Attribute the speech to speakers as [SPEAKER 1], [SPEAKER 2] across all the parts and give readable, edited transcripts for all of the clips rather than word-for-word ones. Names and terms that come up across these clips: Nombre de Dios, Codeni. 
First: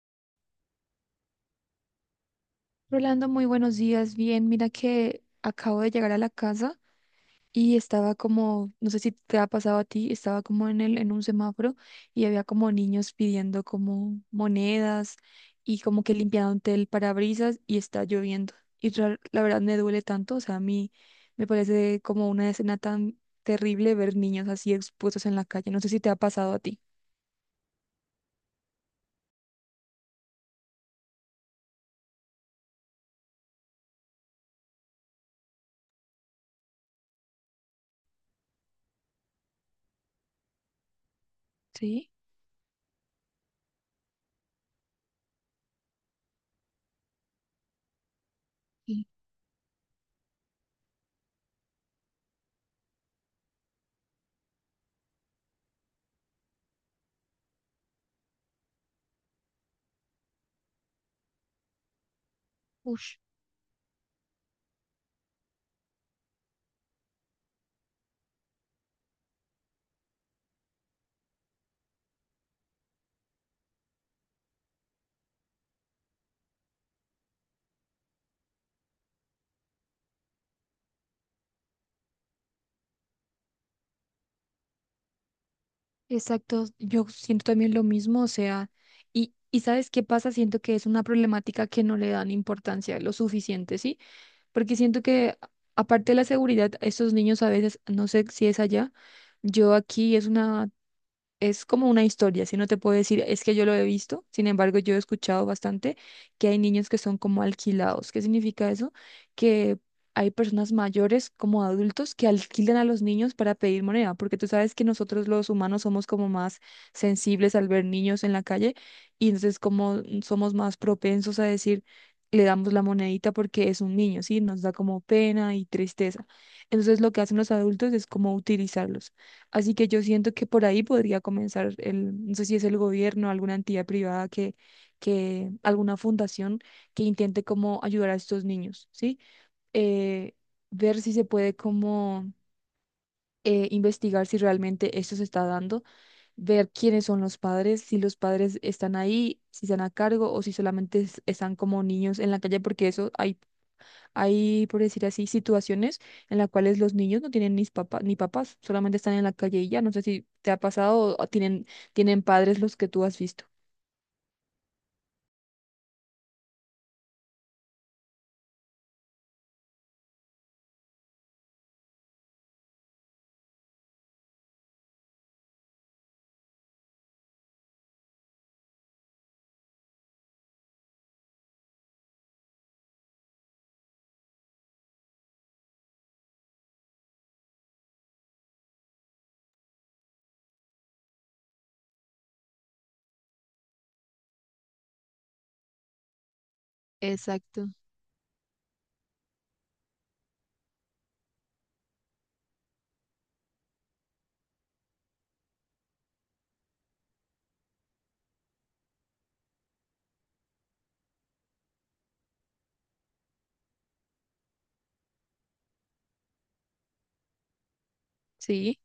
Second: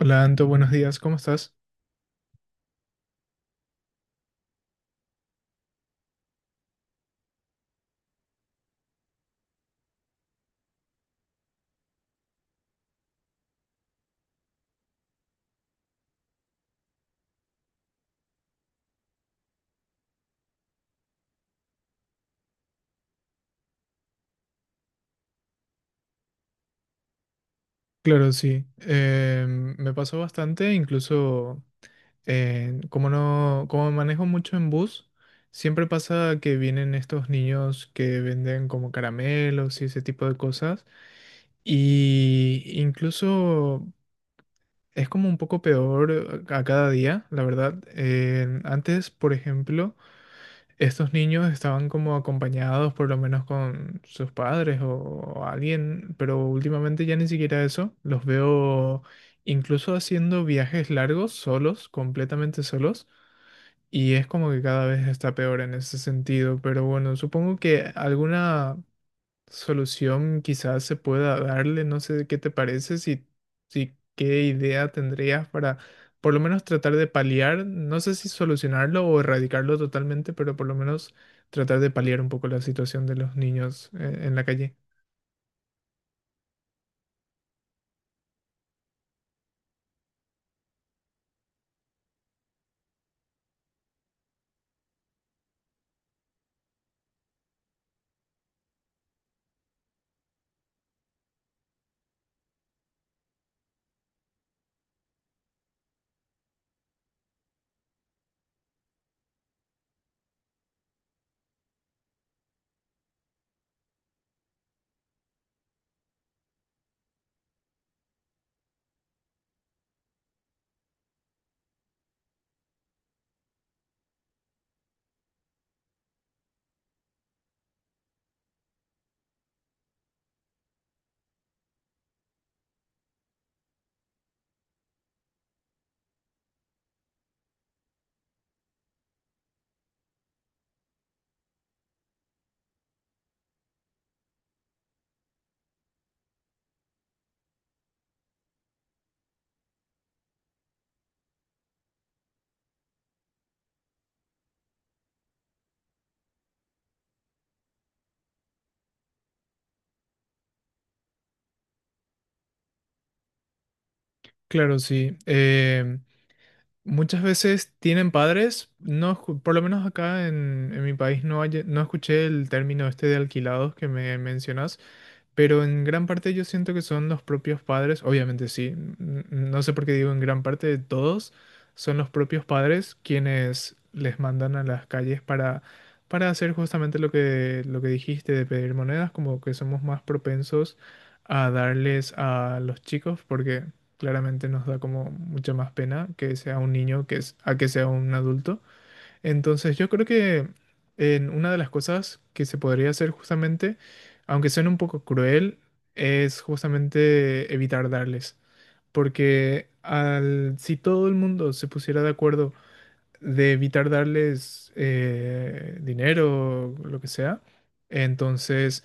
[SPEAKER 1] Hola Anto, buenos días, ¿cómo estás?
[SPEAKER 2] Rolando, muy buenos días. Bien, mira que acabo de llegar a la casa y estaba como, no sé si te ha pasado a ti, estaba como en un semáforo y había como niños pidiendo como monedas y como que limpiaban el parabrisas y está lloviendo. Y la verdad me duele tanto, o sea, a mí me parece como una escena tan terrible ver niños así expuestos en la calle. No sé si te ha pasado a ti.
[SPEAKER 1] Claro, sí. Me pasó bastante, incluso como no, como manejo mucho en bus, siempre pasa que vienen estos niños que venden como caramelos y ese tipo de cosas.
[SPEAKER 2] Sí.
[SPEAKER 1] Y incluso es como un poco peor a cada día, la verdad.
[SPEAKER 2] Sí.
[SPEAKER 1] Antes, por ejemplo, estos niños estaban como acompañados por lo menos con sus padres o alguien, pero últimamente ya ni siquiera eso. Los veo incluso haciendo viajes largos, solos, completamente solos.
[SPEAKER 2] Ush.
[SPEAKER 1] Y es como que cada vez está peor en ese sentido, pero bueno, supongo que alguna solución quizás se pueda darle, no sé qué te parece, si qué idea tendrías para por lo menos tratar de paliar, no sé si solucionarlo o erradicarlo totalmente, pero por lo menos tratar de paliar un poco la situación de los niños en la calle.
[SPEAKER 2] Exacto, yo siento también lo mismo, o sea, y ¿sabes qué pasa? Siento que es una problemática que no le dan importancia lo suficiente, ¿sí? Porque siento que aparte de la seguridad, estos niños a veces, no sé si es allá, yo aquí es una es como una historia, si no te puedo decir, es que yo lo he visto, sin embargo, yo he escuchado bastante que hay niños que son como alquilados. ¿Qué significa eso? Que hay personas mayores como adultos que alquilan a los niños para pedir moneda, porque tú sabes que nosotros los humanos somos como más sensibles al ver niños en la calle y entonces como somos más propensos a decir, le damos la monedita porque es un niño, ¿sí? Nos da como pena y tristeza. Entonces lo que hacen los adultos es como utilizarlos. Así que yo siento que por ahí podría comenzar el, no sé si es el gobierno, alguna entidad privada que, alguna fundación que intente como ayudar a estos niños, ¿sí? Eh, ver si se puede como investigar si realmente esto se está dando, ver quiénes son los padres, si los padres están ahí, si están a cargo o si solamente están como niños en la calle, porque eso hay, por decir así, situaciones en las cuales los niños no tienen ni papás, ni papás, solamente están en la calle y ya. No sé si te ha pasado o tienen padres los que tú has visto.
[SPEAKER 1] Claro, sí. Muchas veces tienen padres, no, por lo menos acá en mi país no, no escuché el término este de alquilados que me mencionas, pero en gran parte yo siento que son los propios padres, obviamente sí, no sé por qué digo en gran parte de todos, son los propios padres quienes les mandan a las calles para hacer justamente lo lo que dijiste de pedir monedas, como que somos más propensos a darles a los chicos, porque claramente nos da como mucha más pena que sea un niño que es, a que
[SPEAKER 2] Exacto,
[SPEAKER 1] sea un adulto. Entonces, yo creo que en una de las cosas que se podría hacer justamente, aunque suene un poco cruel, es justamente evitar darles. Porque al, si todo el mundo se pusiera de acuerdo de evitar darles dinero o lo que sea.
[SPEAKER 2] sí.
[SPEAKER 1] Entonces,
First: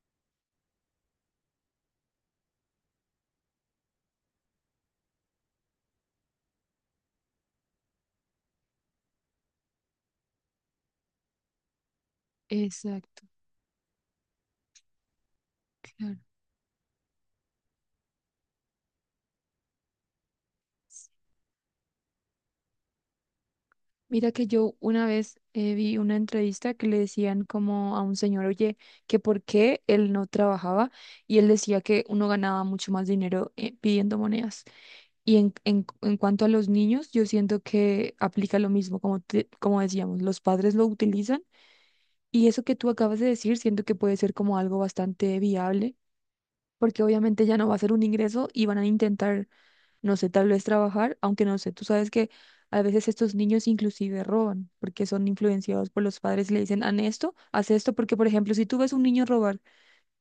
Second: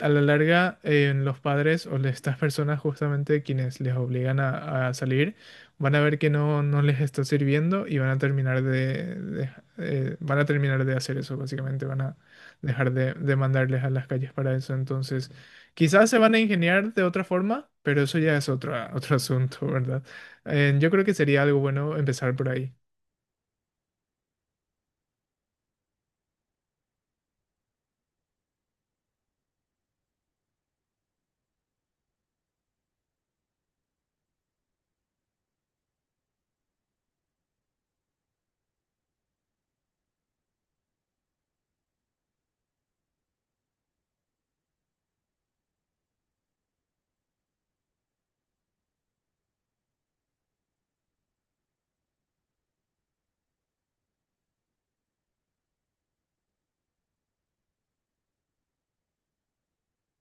[SPEAKER 1] a la larga, los padres o estas personas justamente quienes les obligan a salir, van a ver que no, no les está sirviendo y van a terminar van a terminar de hacer eso, básicamente, van a dejar
[SPEAKER 2] Exacto,
[SPEAKER 1] de mandarles a las calles para eso. Entonces, quizás se
[SPEAKER 2] claro.
[SPEAKER 1] van a ingeniar de otra forma, pero eso ya es otro, otro asunto, ¿verdad? Yo creo que sería algo bueno empezar por ahí.
[SPEAKER 2] Mira que yo una vez vi una entrevista que le decían como a un señor, oye, que por qué él no trabajaba y él decía que uno ganaba mucho más dinero pidiendo monedas. Y en cuanto a los niños, yo siento que aplica lo mismo, como, como decíamos, los padres lo utilizan y eso que tú acabas de decir, siento que puede ser como algo bastante viable, porque obviamente ya no va a ser un ingreso y van a intentar no sé, tal vez trabajar, aunque no sé, tú sabes que a veces estos niños inclusive roban porque son influenciados por los padres, le dicen, haz esto, porque por ejemplo, si tú ves a un niño robar,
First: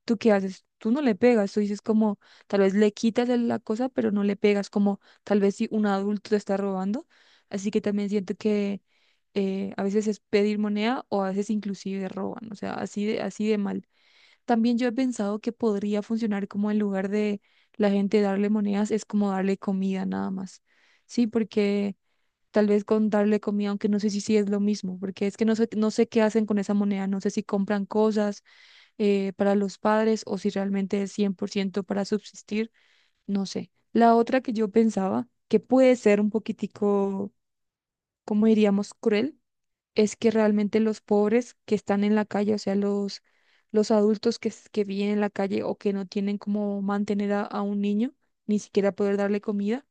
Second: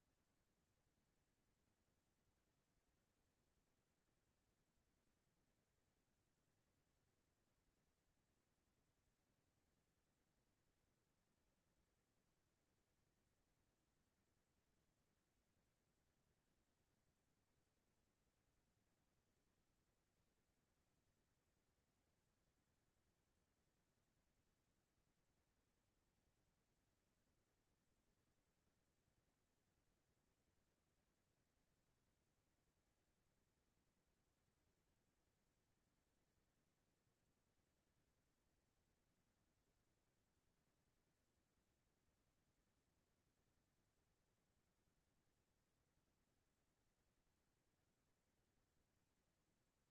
[SPEAKER 2] ¿tú qué haces? Tú no le pegas, tú dices como, tal vez le quitas la cosa, pero no le pegas, como tal vez si un adulto te está robando, así que también siento que... a veces es pedir moneda o a veces inclusive roban, o sea, así de mal. También yo he pensado que podría funcionar como en lugar de la gente darle monedas, es como darle comida nada más. Sí, porque tal vez con darle comida, aunque no sé si sí es lo mismo, porque es que no sé, no sé qué hacen con esa moneda, no sé si compran cosas para los padres o si realmente es 100% para subsistir, no sé. La otra que yo pensaba, que puede ser un poquitico, ¿cómo diríamos?, cruel es que realmente los pobres que están en la calle, o sea, los adultos que viven en la calle o que no tienen cómo mantener a un niño, ni siquiera poder darle comida,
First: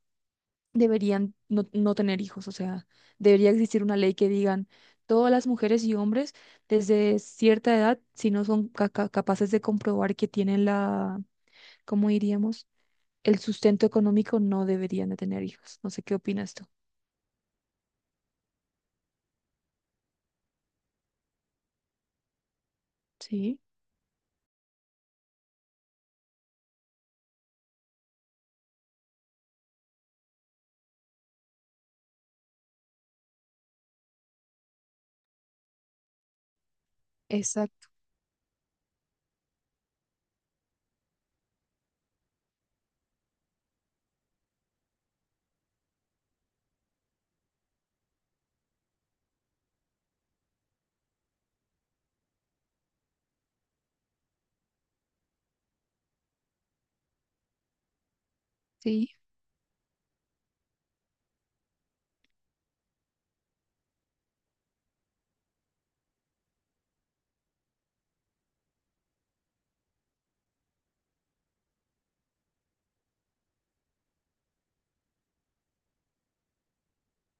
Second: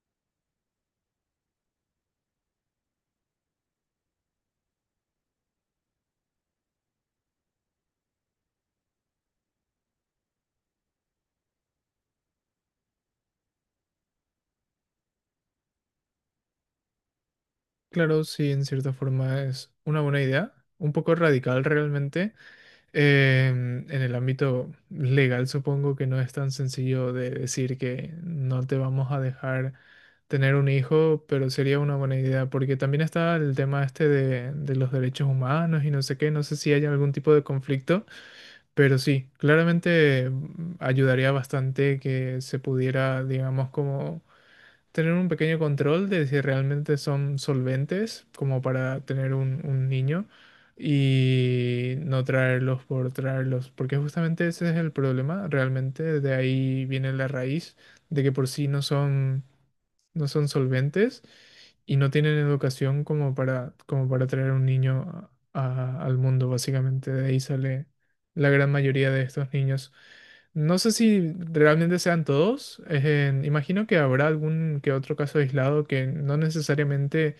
[SPEAKER 2] deberían no, no tener hijos. O sea, debería existir una ley que digan todas las mujeres y hombres desde cierta edad, si no son capaces de comprobar que tienen la, ¿cómo diríamos? El sustento económico, no deberían de tener hijos. No sé qué opinas tú.
[SPEAKER 1] Claro, sí, en cierta forma es una buena idea, un poco radical realmente.
[SPEAKER 2] Sí.
[SPEAKER 1] En el ámbito legal supongo que no es tan sencillo de decir que no te vamos a dejar tener un hijo, pero sería una buena idea porque también está el tema este de los derechos humanos y no sé qué, no sé si hay algún tipo de
[SPEAKER 2] Exacto,
[SPEAKER 1] conflicto, pero sí, claramente ayudaría bastante que se pudiera, digamos, como tener un pequeño control de si realmente son solventes como para tener un niño y no traerlos por traerlos, porque justamente ese es el problema, realmente de ahí viene la raíz de que por sí no
[SPEAKER 2] sí.
[SPEAKER 1] son, no son solventes y no tienen educación como para, como para traer un niño al mundo, básicamente de ahí sale la gran mayoría de estos niños. No sé si realmente sean todos. Imagino que habrá algún que otro caso aislado que no necesariamente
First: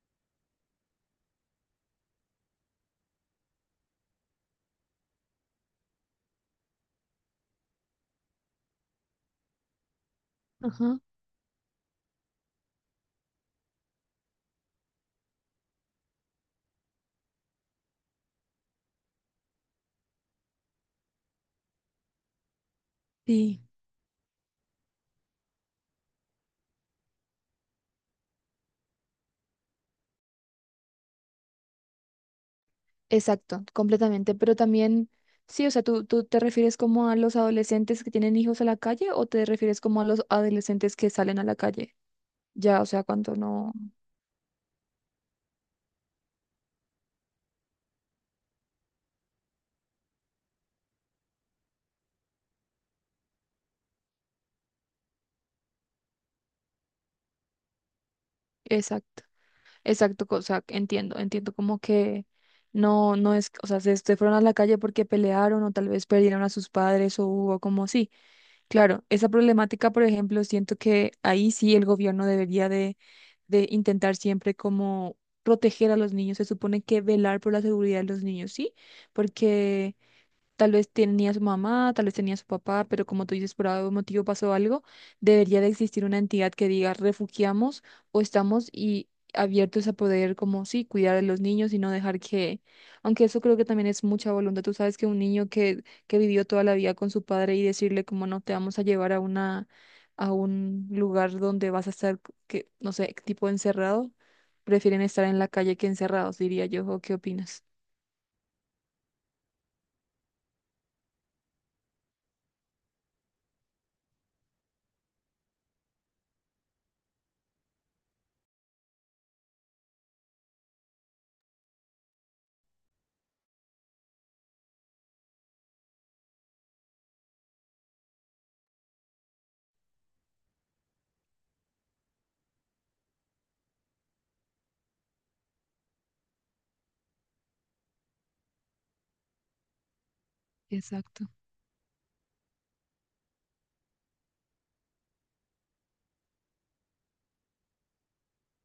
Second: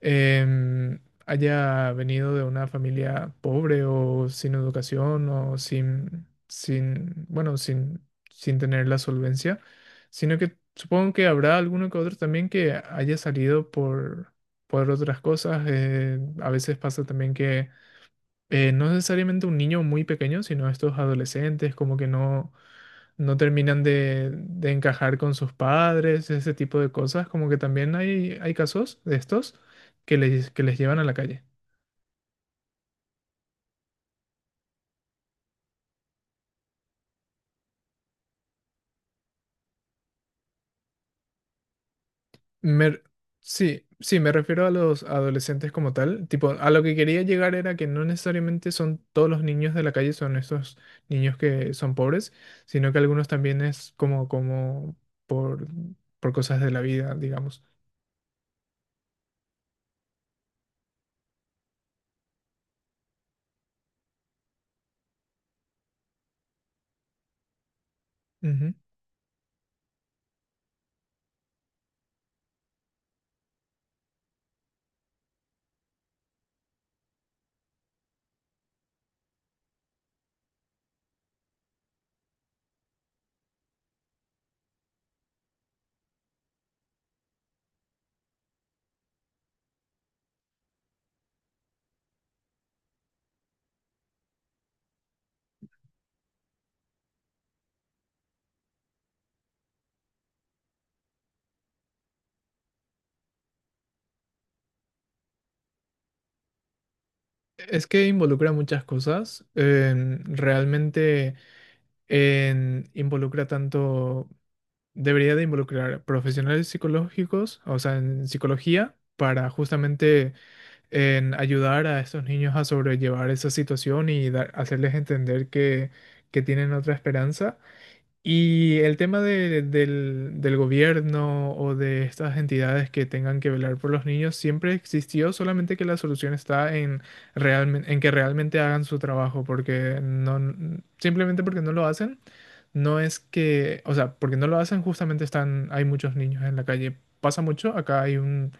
[SPEAKER 1] em, haya venido de una familia pobre o sin educación o sin, sin, bueno, sin, sin tener la solvencia, sino que
[SPEAKER 2] Ajá.
[SPEAKER 1] supongo que habrá alguno que otro también que haya salido por otras cosas. A veces pasa también que no necesariamente un niño muy pequeño, sino estos adolescentes como que no no
[SPEAKER 2] Sí.
[SPEAKER 1] terminan de encajar con sus padres, ese tipo de cosas, como que también hay casos de estos que les llevan a la calle.
[SPEAKER 2] Exacto, completamente. Pero también, sí, o sea, tú te refieres como a los adolescentes que tienen hijos a la calle o te refieres como a los adolescentes que salen a la calle? Ya, o
[SPEAKER 1] Me-
[SPEAKER 2] sea, cuando no.
[SPEAKER 1] sí, sí, me refiero a los adolescentes como tal, tipo, a lo que quería llegar era que no necesariamente son todos los niños de la calle, son estos niños que son pobres, sino que algunos también es como, como por, por cosas de la vida, digamos.
[SPEAKER 2] Exacto, exacto, o sea, entiendo, entiendo como que no, no es, o sea, se fueron a la calle porque pelearon o tal vez perdieron a sus padres o hubo como, sí,
[SPEAKER 1] Ujú.
[SPEAKER 2] claro, esa problemática, por ejemplo, siento que ahí sí el gobierno debería de intentar siempre como proteger a los niños, se supone que velar por la seguridad de los niños, ¿sí? Porque tal vez tenía su mamá, tal vez tenía su papá, pero como tú dices, por algún motivo pasó algo, debería de existir una entidad que diga refugiamos o estamos y abiertos a poder, como sí, cuidar a los niños y no dejar que, aunque eso creo que también es mucha voluntad. Tú sabes que un niño que vivió toda la vida con su padre y decirle como no te vamos a llevar a una, a un lugar donde vas a estar, que, no sé, tipo encerrado, prefieren estar en la calle que encerrados, diría yo. ¿O qué opinas?
[SPEAKER 1] Es que involucra muchas cosas. Realmente... involucra tanto, debería de involucrar profesionales psicológicos, o sea, en psicología, para justamente en ayudar a estos niños a sobrellevar esa situación y hacerles entender que tienen otra esperanza. Y el tema del gobierno o de estas entidades que tengan que velar por los niños siempre existió, solamente que la solución está en, en que realmente hagan su trabajo, porque no,
[SPEAKER 2] Exacto.
[SPEAKER 1] simplemente porque no lo hacen, no es que, o sea, porque no lo hacen, justamente están, hay muchos niños en la calle. Pasa mucho, acá hay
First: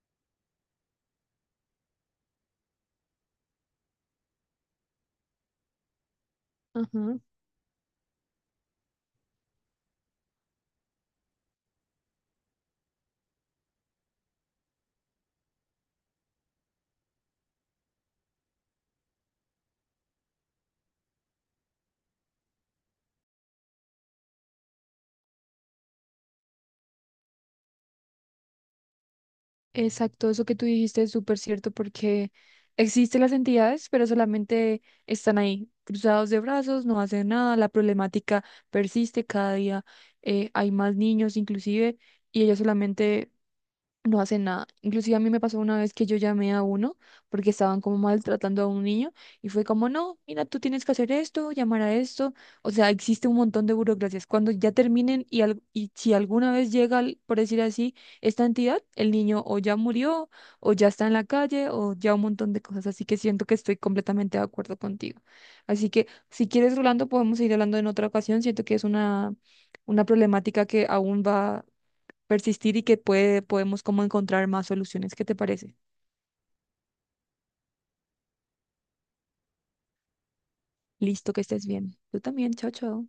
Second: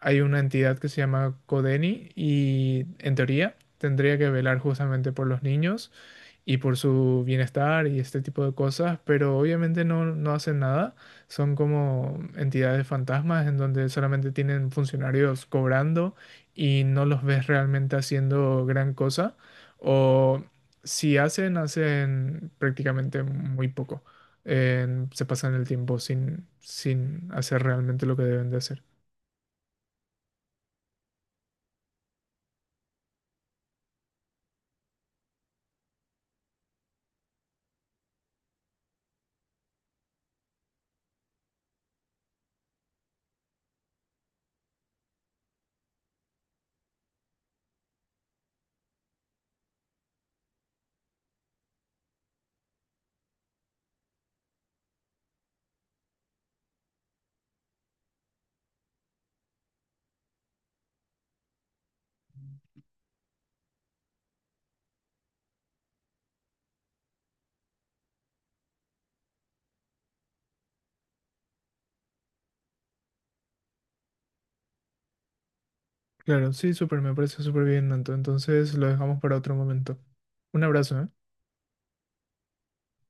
[SPEAKER 1] hay una entidad que se llama Codeni y en teoría tendría que velar justamente por los niños y por
[SPEAKER 2] Ajá.
[SPEAKER 1] su bienestar y este tipo de cosas, pero obviamente no, no hacen nada. Son como entidades fantasmas en donde solamente tienen funcionarios cobrando y no los ves realmente haciendo gran cosa. O si hacen, hacen prácticamente muy poco. Se pasan el tiempo sin, sin hacer realmente lo que deben de hacer.
[SPEAKER 2] Exacto, eso que tú dijiste es súper cierto porque existen las entidades, pero solamente están ahí, cruzados de brazos, no hacen nada, la problemática persiste cada día, hay más niños inclusive, y ellos solamente no hacen nada. Inclusive a mí me pasó una vez que yo llamé a uno porque estaban como maltratando a un niño y fue como, no, mira, tú tienes que hacer esto, llamar a esto. O sea, existe un montón de burocracias. Cuando ya terminen y, y si alguna vez llega, por decir así, esta entidad, el niño o ya murió o ya está en la calle o ya un montón de cosas. Así que siento que estoy completamente de acuerdo contigo. Así que si quieres, Rolando, podemos ir hablando en otra ocasión. Siento que es una problemática que aún va persistir y que puede, podemos como encontrar más soluciones. ¿Qué te parece?
[SPEAKER 1] Claro, sí, súper, me parece súper bien, Nanto. Entonces lo dejamos para otro momento. Un abrazo, ¿eh?
[SPEAKER 2] Listo, que estés bien. Tú también, chao, chao.